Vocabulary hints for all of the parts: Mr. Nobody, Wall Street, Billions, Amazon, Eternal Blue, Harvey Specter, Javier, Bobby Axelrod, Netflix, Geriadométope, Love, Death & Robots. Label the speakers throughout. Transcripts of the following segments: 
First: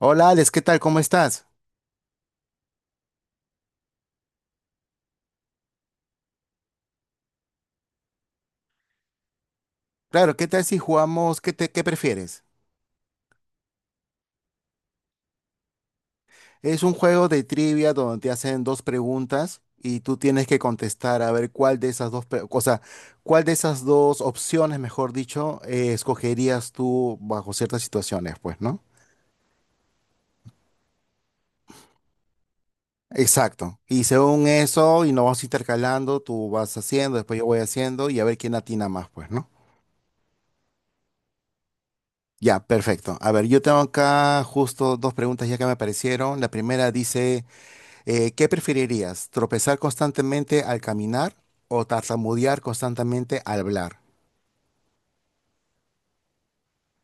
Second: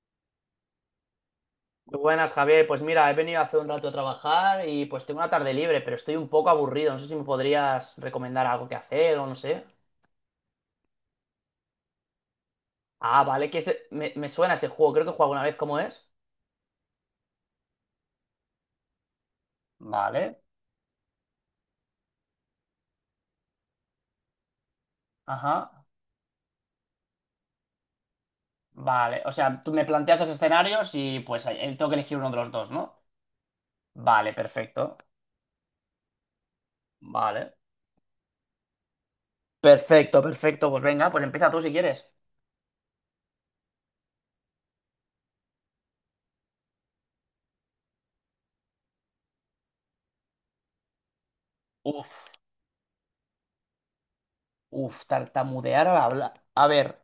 Speaker 1: Hola Alex, ¿qué tal? ¿Cómo estás?
Speaker 2: Muy buenas, Javier. Pues mira, he venido hace un rato a trabajar y pues tengo una tarde libre, pero estoy un poco aburrido. No sé si me podrías recomendar algo que hacer o no sé.
Speaker 1: Claro, ¿qué tal si jugamos? ¿Qué prefieres?
Speaker 2: Ah, vale, que me suena ese juego. Creo que he jugado alguna vez. ¿Cómo es?
Speaker 1: Es un juego de trivia donde te hacen dos preguntas y tú
Speaker 2: Vale,
Speaker 1: tienes que contestar a ver cuál de esas dos, o sea, cuál de esas dos opciones, mejor dicho,
Speaker 2: ajá,
Speaker 1: escogerías tú bajo ciertas situaciones, pues, ¿no?
Speaker 2: vale. O sea, tú me planteas dos escenarios y pues tengo que elegir uno de los dos, ¿no?
Speaker 1: Exacto. Y
Speaker 2: Vale,
Speaker 1: según
Speaker 2: perfecto.
Speaker 1: eso, y nos vamos intercalando, tú vas haciendo, después yo voy
Speaker 2: Vale.
Speaker 1: haciendo y a ver quién atina más, pues, ¿no?
Speaker 2: Perfecto, perfecto. Pues venga, pues empieza tú si quieres.
Speaker 1: Ya, perfecto. A ver, yo tengo acá justo dos preguntas ya que me aparecieron. La primera dice... ¿qué preferirías? ¿Tropezar constantemente al caminar o
Speaker 2: Uf.
Speaker 1: tartamudear constantemente al hablar?
Speaker 2: Uf, tartamudear al hablar. A ver,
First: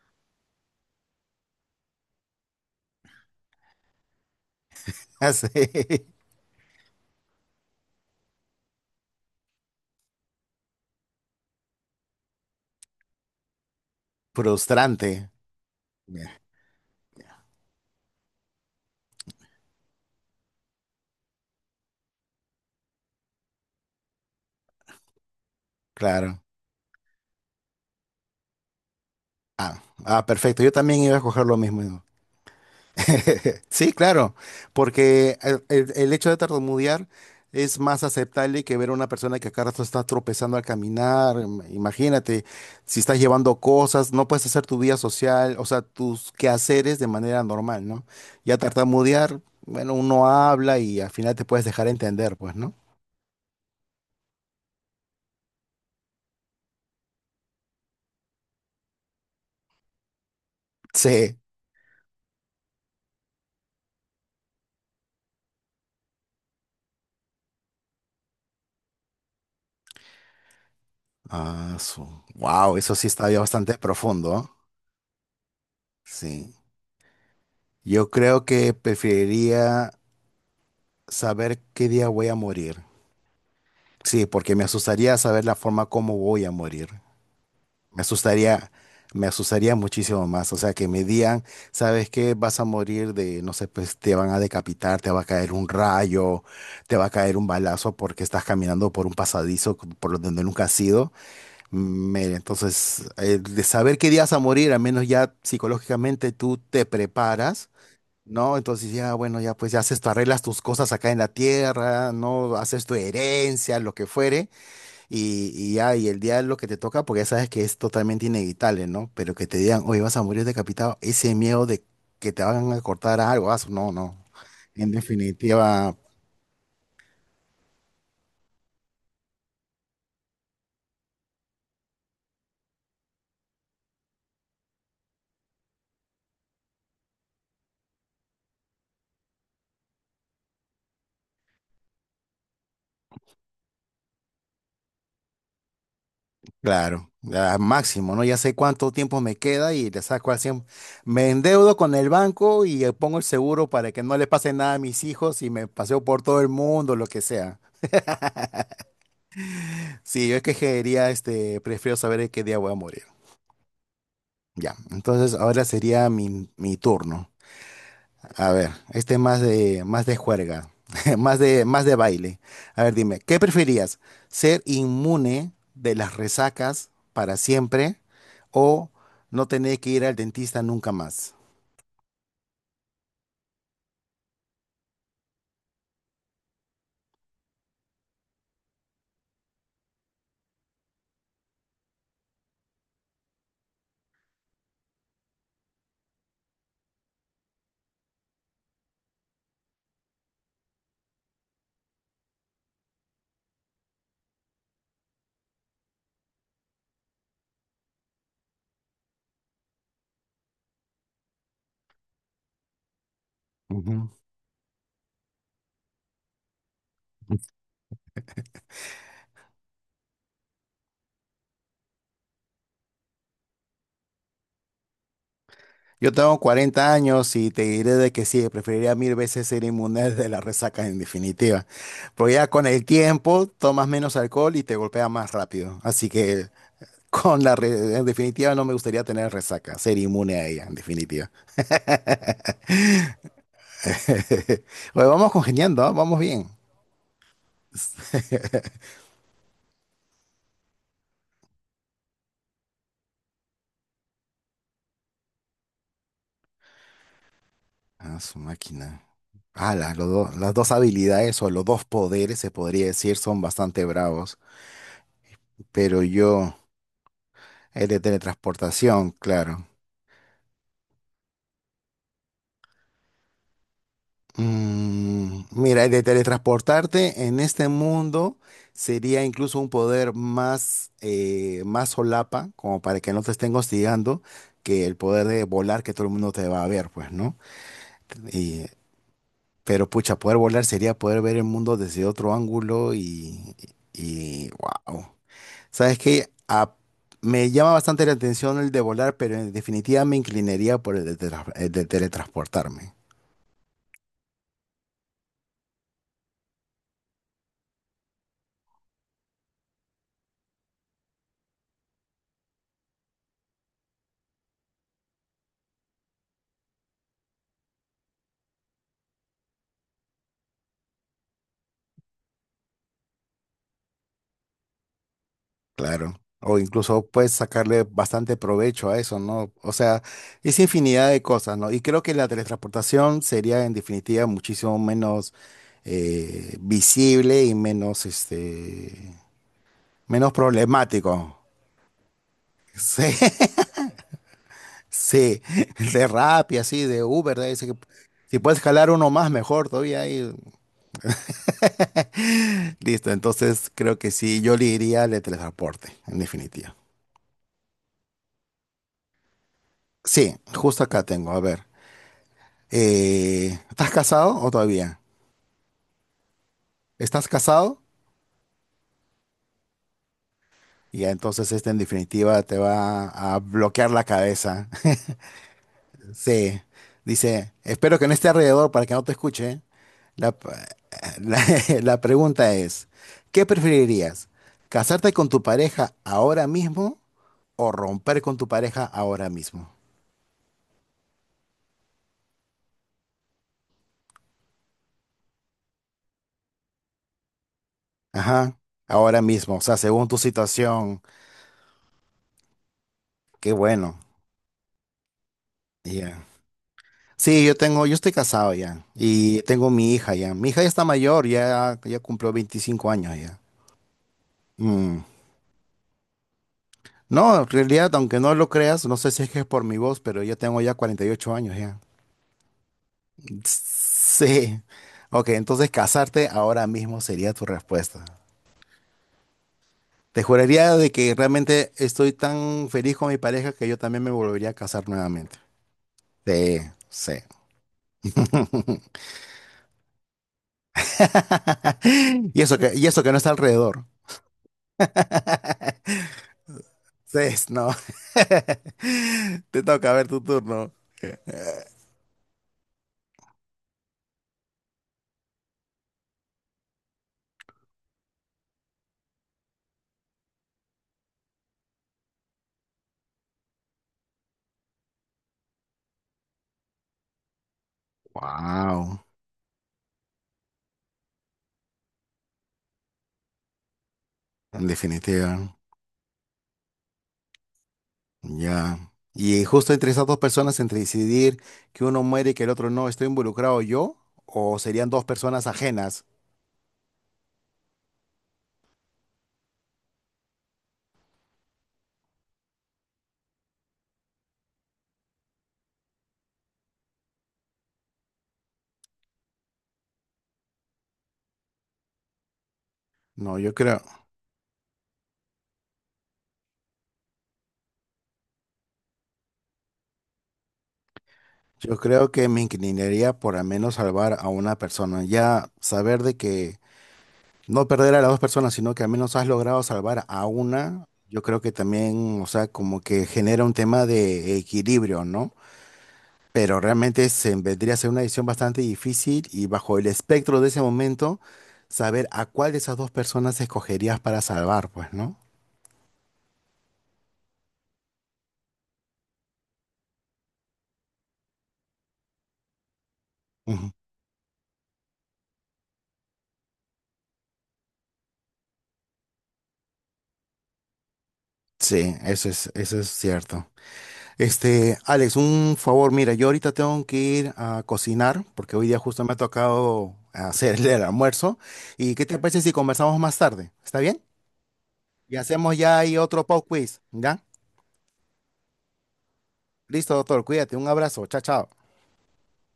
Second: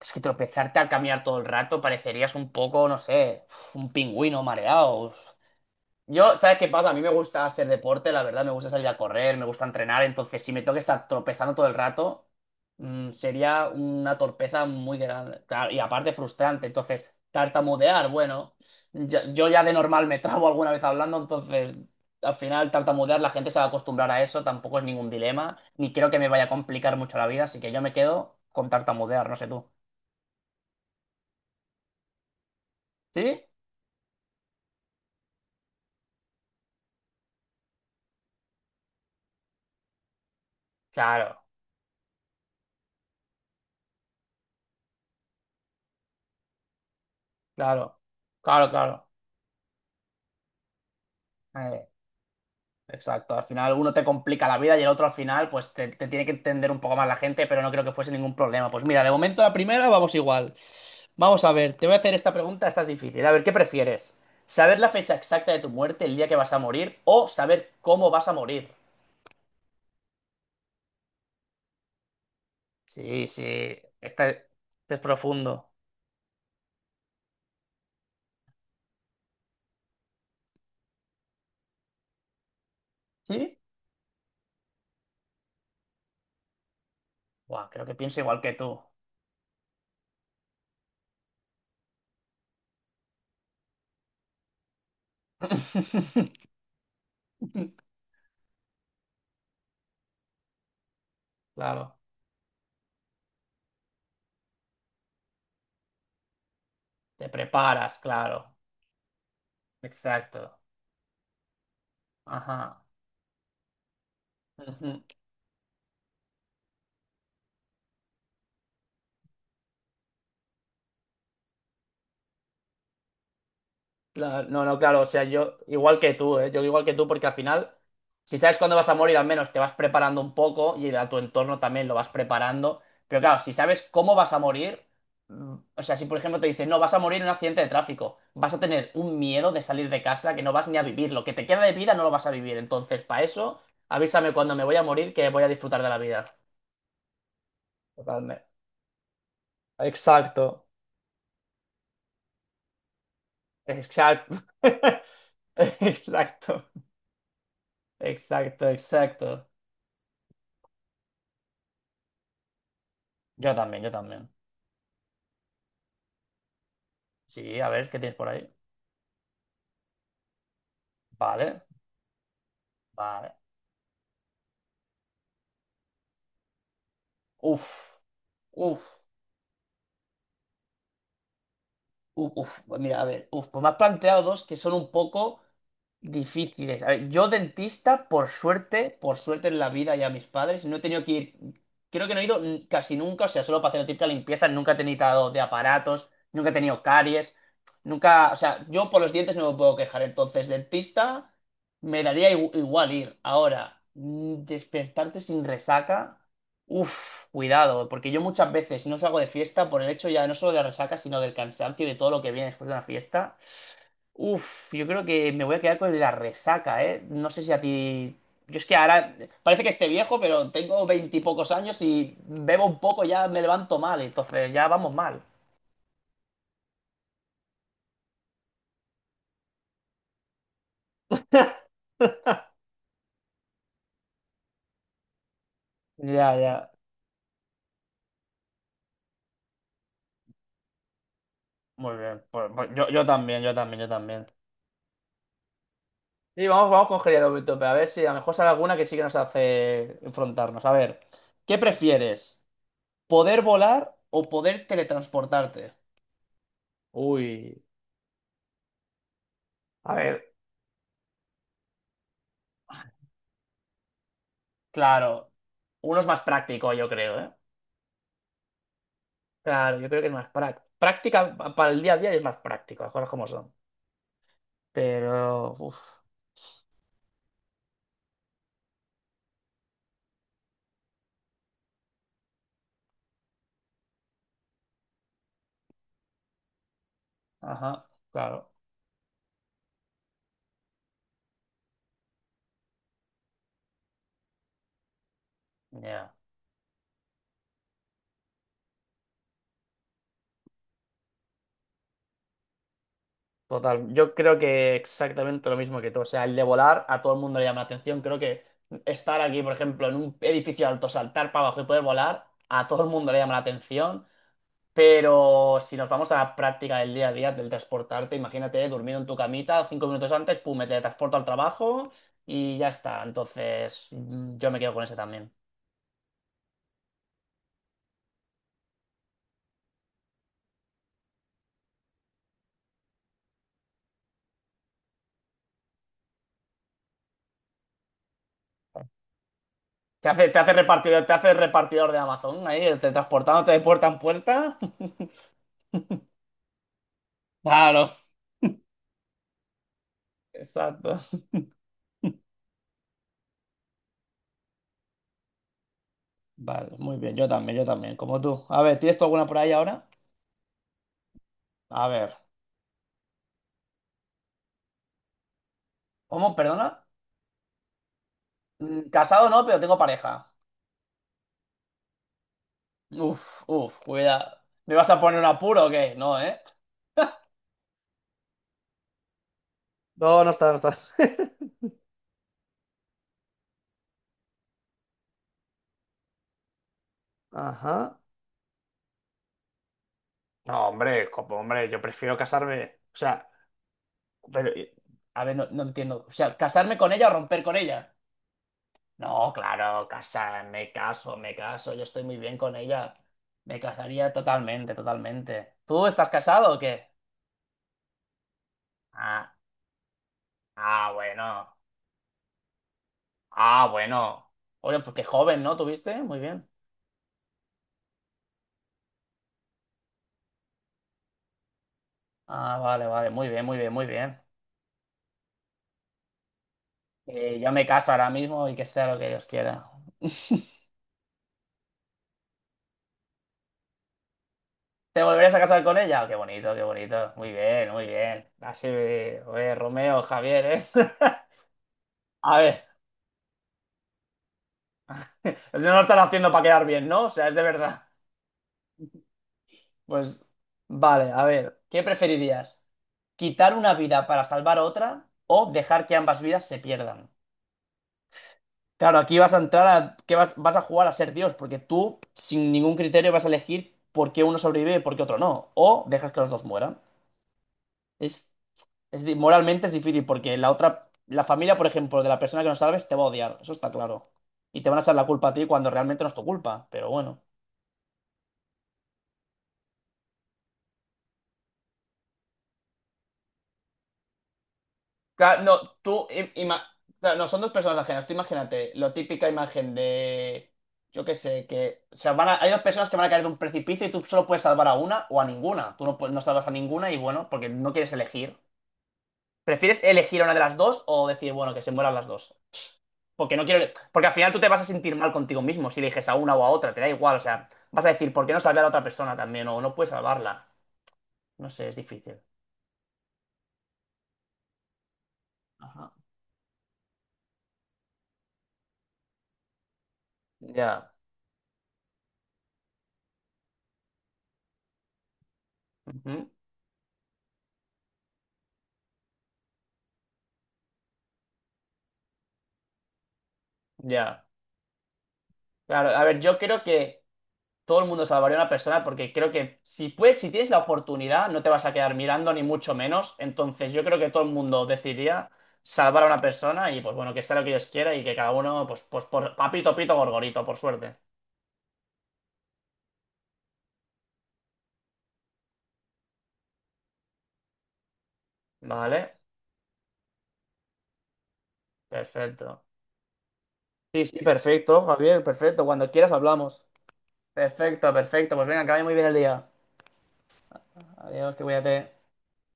Speaker 2: es que tropezarte al caminar todo el rato parecerías un poco, no sé, uf, un pingüino mareado.
Speaker 1: Así,
Speaker 2: Yo, ¿sabes qué pasa? A mí me gusta hacer deporte, la verdad, me gusta salir a correr, me gusta entrenar, entonces si me tengo que estar tropezando todo el rato, sería una torpeza muy
Speaker 1: frustrante.
Speaker 2: grande, claro, y aparte frustrante, entonces tartamudear, bueno, yo ya de normal me trabo alguna vez hablando, entonces al final tartamudear la gente se va a acostumbrar a eso, tampoco es ningún dilema, ni creo que me
Speaker 1: Claro.
Speaker 2: vaya a complicar mucho la vida, así que yo me quedo con tartamudear, no sé tú.
Speaker 1: Perfecto. Yo también iba a escoger lo mismo.
Speaker 2: ¿Sí?
Speaker 1: Sí, claro, porque el hecho de tartamudear es más aceptable que ver a una persona que acá rato está tropezando al caminar.
Speaker 2: Claro,
Speaker 1: Imagínate, si estás llevando cosas, no puedes hacer tu vida social, o sea, tus quehaceres de manera normal,
Speaker 2: claro,
Speaker 1: ¿no? Ya
Speaker 2: claro, claro.
Speaker 1: tartamudear, bueno, uno habla y al final te puedes
Speaker 2: Eh,
Speaker 1: dejar entender, pues, ¿no?
Speaker 2: Exacto, al final uno te complica la vida y el otro al final pues te tiene que entender un poco más la gente, pero no creo que fuese ningún problema. Pues mira, de momento la primera vamos igual.
Speaker 1: Sí.
Speaker 2: Vamos a ver, te voy a hacer esta pregunta, esta es difícil. A ver, ¿qué prefieres? ¿Saber la fecha exacta de tu muerte, el día que vas a morir, o saber cómo vas a morir?
Speaker 1: Ah, su. Wow, eso sí
Speaker 2: Sí,
Speaker 1: está ya
Speaker 2: sí,
Speaker 1: bastante profundo,
Speaker 2: este
Speaker 1: ¿ah?
Speaker 2: es profundo.
Speaker 1: Sí. Yo creo que preferiría saber qué día voy a morir.
Speaker 2: ¿Sí?
Speaker 1: Sí, porque me asustaría saber la forma como voy a morir.
Speaker 2: Buah, creo que
Speaker 1: Me
Speaker 2: pienso igual que
Speaker 1: asustaría,
Speaker 2: tú.
Speaker 1: me asustaría muchísimo más. O sea, que me digan, ¿sabes qué? Vas a morir de, no sé, pues te van a decapitar, te va a caer un rayo, te va a caer un balazo porque estás caminando por un pasadizo por donde nunca has ido.
Speaker 2: Claro,
Speaker 1: Mira, entonces, de saber qué día vas a morir, al menos ya psicológicamente tú te
Speaker 2: te
Speaker 1: preparas.
Speaker 2: preparas, claro.
Speaker 1: No, entonces ya, bueno, ya pues ya haces, tú arreglas
Speaker 2: Exacto.
Speaker 1: tus cosas acá en la tierra, no
Speaker 2: Ajá.
Speaker 1: haces tu herencia, lo que fuere
Speaker 2: Ujú.
Speaker 1: y ya, y el día de lo que te toca, porque ya sabes que es totalmente inevitable, ¿no? Pero que te digan, oye, vas a morir decapitado, ese miedo de que te van a cortar algo, ah, no.
Speaker 2: Claro, no, no,
Speaker 1: En
Speaker 2: claro, o sea, yo
Speaker 1: definitiva,
Speaker 2: igual que tú, ¿eh? Yo igual que tú, porque al final, si sabes cuándo vas a morir, al menos te vas preparando un poco y a tu entorno también lo vas preparando. Pero claro, si sabes cómo vas a morir, o sea, si por ejemplo te dicen, no, vas a morir en un accidente de tráfico, vas a tener un miedo de salir de casa que no vas ni a vivir. Lo que te queda de vida no lo vas a vivir. Entonces, para eso, avísame cuando me voy a morir que voy a disfrutar de la vida.
Speaker 1: claro, al máximo, ¿no? Ya
Speaker 2: Totalmente.
Speaker 1: sé cuánto tiempo me queda y le saco al 100.
Speaker 2: Exacto.
Speaker 1: Me endeudo con el banco y pongo el seguro para que no le
Speaker 2: Exacto.
Speaker 1: pase nada a mis hijos y me paseo por todo el
Speaker 2: Exacto.
Speaker 1: mundo, lo que sea.
Speaker 2: Exacto, exacto.
Speaker 1: Sí, yo es que quería, este, prefiero saber en qué día voy a morir.
Speaker 2: Yo también, yo también.
Speaker 1: Ya, entonces ahora sería mi turno.
Speaker 2: Sí, a ver, ¿qué tienes por ahí?
Speaker 1: A ver, este más de juerga,
Speaker 2: Vale,
Speaker 1: más de baile. A ver, dime,
Speaker 2: vale.
Speaker 1: ¿qué preferías? ¿Ser inmune de las resacas para siempre
Speaker 2: Uf,
Speaker 1: o
Speaker 2: uf.
Speaker 1: no tener que ir al dentista nunca más?
Speaker 2: Uf, uf, pues mira, a ver, uf, pues me has planteado dos que son un poco difíciles. A ver, yo dentista, por suerte en la vida y a mis padres, no he tenido que ir, creo que no he ido casi nunca, o sea, solo para hacer la típica limpieza, nunca he tenido de aparatos, nunca he tenido caries, nunca, o sea, yo por los dientes no me puedo quejar, entonces dentista me daría igual ir. Ahora, despertarte sin resaca. Uf, cuidado, porque yo muchas veces si no salgo de fiesta por el hecho ya no solo de la resaca, sino del cansancio y de todo lo que viene después de una fiesta.
Speaker 1: Ujú.
Speaker 2: Uf, yo creo que me voy a quedar con el de la resaca, ¿eh? No sé si a ti. Yo es que ahora parece que esté viejo, pero tengo veintipocos años y bebo un poco ya me levanto mal, entonces ya vamos mal.
Speaker 1: Yo tengo 40 años y te diré de que sí, preferiría mil veces ser inmune de las resacas en definitiva. Porque ya con el tiempo tomas menos alcohol y te golpea más rápido. Así
Speaker 2: Ya,
Speaker 1: que
Speaker 2: ya.
Speaker 1: con en definitiva no me gustaría tener resaca, ser inmune a ella en definitiva.
Speaker 2: Muy bien, pues yo también, yo también, yo también.
Speaker 1: Oye, vamos congeniando, ¿ah? Vamos
Speaker 2: Y
Speaker 1: bien.
Speaker 2: vamos con Geriadométope, a ver si a lo mejor sale alguna que sí que nos hace enfrentarnos. A ver, ¿qué prefieres? ¿Poder volar o poder teletransportarte? Uy,
Speaker 1: Ah, su máquina. Ah,
Speaker 2: a
Speaker 1: los
Speaker 2: ver,
Speaker 1: dos- las dos habilidades o los dos poderes, se podría decir, son bastante bravos.
Speaker 2: claro, uno
Speaker 1: Pero
Speaker 2: es más
Speaker 1: yo,
Speaker 2: práctico, yo creo, ¿eh?
Speaker 1: el de teletransportación, claro.
Speaker 2: Claro, yo creo que es más práctico. Práctica para el día a día es más práctico, las cosas como son. Pero,
Speaker 1: Mira, el de
Speaker 2: uff,
Speaker 1: teletransportarte en este mundo sería incluso un poder más, más solapa, como para que no te estén hostigando, que el poder de volar que todo el mundo te va a ver, pues, ¿no?
Speaker 2: ajá, claro.
Speaker 1: Y Pero pucha, poder volar sería poder ver el mundo desde otro ángulo y wow. ¿Sabes
Speaker 2: Ya.
Speaker 1: qué? Me llama bastante la atención el de volar, pero en definitiva me inclinaría por el el de teletransportarme,
Speaker 2: Total, yo creo que exactamente lo mismo que tú. O sea, el de volar a todo el mundo le llama la atención. Creo que estar aquí, por ejemplo, en un edificio alto, saltar para abajo y poder volar, a todo el mundo le llama la atención. Pero si nos vamos a la práctica del día a día del transportarte, imagínate, durmiendo en tu camita, 5 minutos antes, pum, me teletransporto al trabajo y ya está. Entonces, yo me quedo con ese también.
Speaker 1: claro. O incluso puedes sacarle bastante provecho a eso, ¿no? O sea, es infinidad de cosas, ¿no? Y creo que la teletransportación sería en definitiva muchísimo menos visible y menos,
Speaker 2: Te hace,
Speaker 1: menos
Speaker 2: te hace repartidor, te hace
Speaker 1: problemático.
Speaker 2: repartidor de Amazon ahí,
Speaker 1: Sí.
Speaker 2: teletransportándote de puerta en puerta.
Speaker 1: Sí, de Rappi, así, de Uber, de ahí,
Speaker 2: Claro.
Speaker 1: si puedes jalar uno más, mejor todavía ahí.
Speaker 2: Exacto.
Speaker 1: Listo, entonces creo que sí, yo le iría al de teletransporte, en definitiva.
Speaker 2: Vale, muy bien, yo también, como tú. A ver, ¿tienes tú alguna por ahí ahora?
Speaker 1: Sí, justo acá tengo, a ver.
Speaker 2: A ver.
Speaker 1: ¿Estás casado o todavía?
Speaker 2: ¿Cómo? Perdona.
Speaker 1: ¿Estás casado?
Speaker 2: Casado no, pero tengo pareja.
Speaker 1: Ya, entonces este en definitiva te va a
Speaker 2: Uf, uf,
Speaker 1: bloquear la
Speaker 2: cuidado.
Speaker 1: cabeza.
Speaker 2: ¿Me vas a poner un apuro o qué? No, ¿eh?
Speaker 1: Sí, dice, espero que no esté alrededor para que no te escuche.
Speaker 2: No, no
Speaker 1: La,
Speaker 2: está, no está.
Speaker 1: la, la pregunta es, ¿qué preferirías? ¿Casarte con tu pareja ahora mismo o
Speaker 2: Ajá.
Speaker 1: romper con tu pareja ahora mismo?
Speaker 2: No, hombre, como, hombre, yo prefiero casarme. O sea, pero, a ver, no, no entiendo. O sea, ¿casarme con ella o romper con ella?
Speaker 1: Ajá, ahora
Speaker 2: No,
Speaker 1: mismo, o sea,
Speaker 2: claro,
Speaker 1: según tu
Speaker 2: casarme,
Speaker 1: situación,
Speaker 2: caso, me caso, yo estoy muy bien con ella.
Speaker 1: qué
Speaker 2: Me
Speaker 1: bueno.
Speaker 2: casaría totalmente, totalmente. ¿Tú estás
Speaker 1: Ya.
Speaker 2: casado o qué?
Speaker 1: Sí, yo estoy casado ya
Speaker 2: Ah,
Speaker 1: y tengo mi hija ya. Mi hija ya está
Speaker 2: ah,
Speaker 1: mayor,
Speaker 2: bueno.
Speaker 1: ya, ya cumplió 25 años ya.
Speaker 2: Ah, bueno. Oye, pues
Speaker 1: Mm.
Speaker 2: qué joven, ¿no? ¿Tuviste? Muy bien.
Speaker 1: No, en realidad, aunque no lo creas, no sé si es que es por mi voz, pero yo tengo ya 48 años ya.
Speaker 2: Ah, vale, vale, muy bien, muy bien, muy bien.
Speaker 1: Sí. Ok, entonces casarte ahora mismo sería
Speaker 2: Eh,
Speaker 1: tu
Speaker 2: yo me caso
Speaker 1: respuesta.
Speaker 2: ahora mismo y que sea lo que Dios quiera.
Speaker 1: Te juraría de que realmente estoy tan feliz con mi pareja que yo también me volvería a casar
Speaker 2: ¿Te volverías
Speaker 1: nuevamente.
Speaker 2: a casar con ella? Oh, qué bonito,
Speaker 1: Sí,
Speaker 2: qué
Speaker 1: sí.
Speaker 2: bonito. Muy bien, muy bien. Así, oye, Romeo, Javier, ¿eh? A ver,
Speaker 1: Y eso que no está alrededor.
Speaker 2: no lo están haciendo para quedar bien, ¿no? O
Speaker 1: Sí,
Speaker 2: sea, es de
Speaker 1: no.
Speaker 2: verdad.
Speaker 1: Te toca a ver tu
Speaker 2: Pues,
Speaker 1: turno.
Speaker 2: vale, a ver, ¿qué preferirías? ¿Quitar una vida para salvar otra o dejar que ambas vidas se pierdan? Claro, aquí vas a entrar a que vas a jugar a ser Dios, porque tú, sin ningún criterio, vas a elegir por qué uno sobrevive y por qué otro no. O dejas que los dos mueran. Es Es
Speaker 1: Wow,
Speaker 2: di- moralmente es difícil porque la familia, por ejemplo, de la persona que no salves te va a odiar, eso está claro. Y
Speaker 1: en
Speaker 2: te van a echar la culpa
Speaker 1: definitiva.
Speaker 2: a ti cuando realmente no es tu culpa, pero bueno.
Speaker 1: Ya. Y justo entre esas dos personas, entre decidir que uno muere y que el otro no, ¿estoy involucrado yo? ¿O serían dos
Speaker 2: Claro,
Speaker 1: personas
Speaker 2: no,
Speaker 1: ajenas?
Speaker 2: tú, claro, no, son dos personas ajenas. Tú imagínate la típica imagen de, yo qué sé, que, o sea, hay dos personas que van a caer de un precipicio y tú solo puedes salvar a una o a ninguna. Tú no, no salvas a ninguna y bueno, porque no quieres elegir. ¿Prefieres elegir a una de las dos o decir, bueno, que se mueran las dos? Porque
Speaker 1: No,
Speaker 2: no quiero. Porque al final tú te vas a sentir mal contigo mismo si eliges a una o a otra, te da igual. O sea, vas a decir, ¿por qué no salvar a la otra persona también? O no puedes salvarla. No sé,
Speaker 1: yo
Speaker 2: es
Speaker 1: creo
Speaker 2: difícil.
Speaker 1: que me inclinaría por al menos salvar a una persona. Ya
Speaker 2: Ajá.
Speaker 1: saber de que no perder a las dos personas, sino que al menos has logrado salvar a una,
Speaker 2: Ya.
Speaker 1: yo creo que también, o sea, como que genera un tema de equilibrio, ¿no?
Speaker 2: Ujú,
Speaker 1: Pero realmente se vendría a ser una decisión bastante difícil y bajo el espectro de ese momento, saber a cuál de esas dos personas escogerías para
Speaker 2: ya.
Speaker 1: salvar, pues, ¿no?
Speaker 2: Claro, a ver, yo creo que todo el mundo salvaría a una persona porque creo que si puedes, si tienes la oportunidad, no te vas a quedar mirando ni mucho menos.
Speaker 1: Ujú.
Speaker 2: Entonces, yo creo que todo el mundo decidiría salvar a una persona y pues bueno, que sea lo que Dios quiera y que cada uno, pues por papito, pito, gorgorito, por suerte.
Speaker 1: Sí, eso es cierto. Este, Alex, un favor, mira, yo ahorita tengo que ir a cocinar porque hoy día justo me ha
Speaker 2: Vale,
Speaker 1: tocado hacerle el almuerzo. ¿Y qué te parece si
Speaker 2: perfecto.
Speaker 1: conversamos más tarde? ¿Está bien?
Speaker 2: Sí, sí, perfecto,
Speaker 1: Y
Speaker 2: Javier,
Speaker 1: hacemos
Speaker 2: perfecto.
Speaker 1: ya
Speaker 2: Cuando
Speaker 1: ahí
Speaker 2: quieras
Speaker 1: otro pop
Speaker 2: hablamos.
Speaker 1: quiz, ¿ya?
Speaker 2: Perfecto, perfecto. Pues venga, que vaya muy bien el día.
Speaker 1: Listo, doctor, cuídate, un abrazo, chao,
Speaker 2: Adiós, que
Speaker 1: chao.
Speaker 2: cuídate.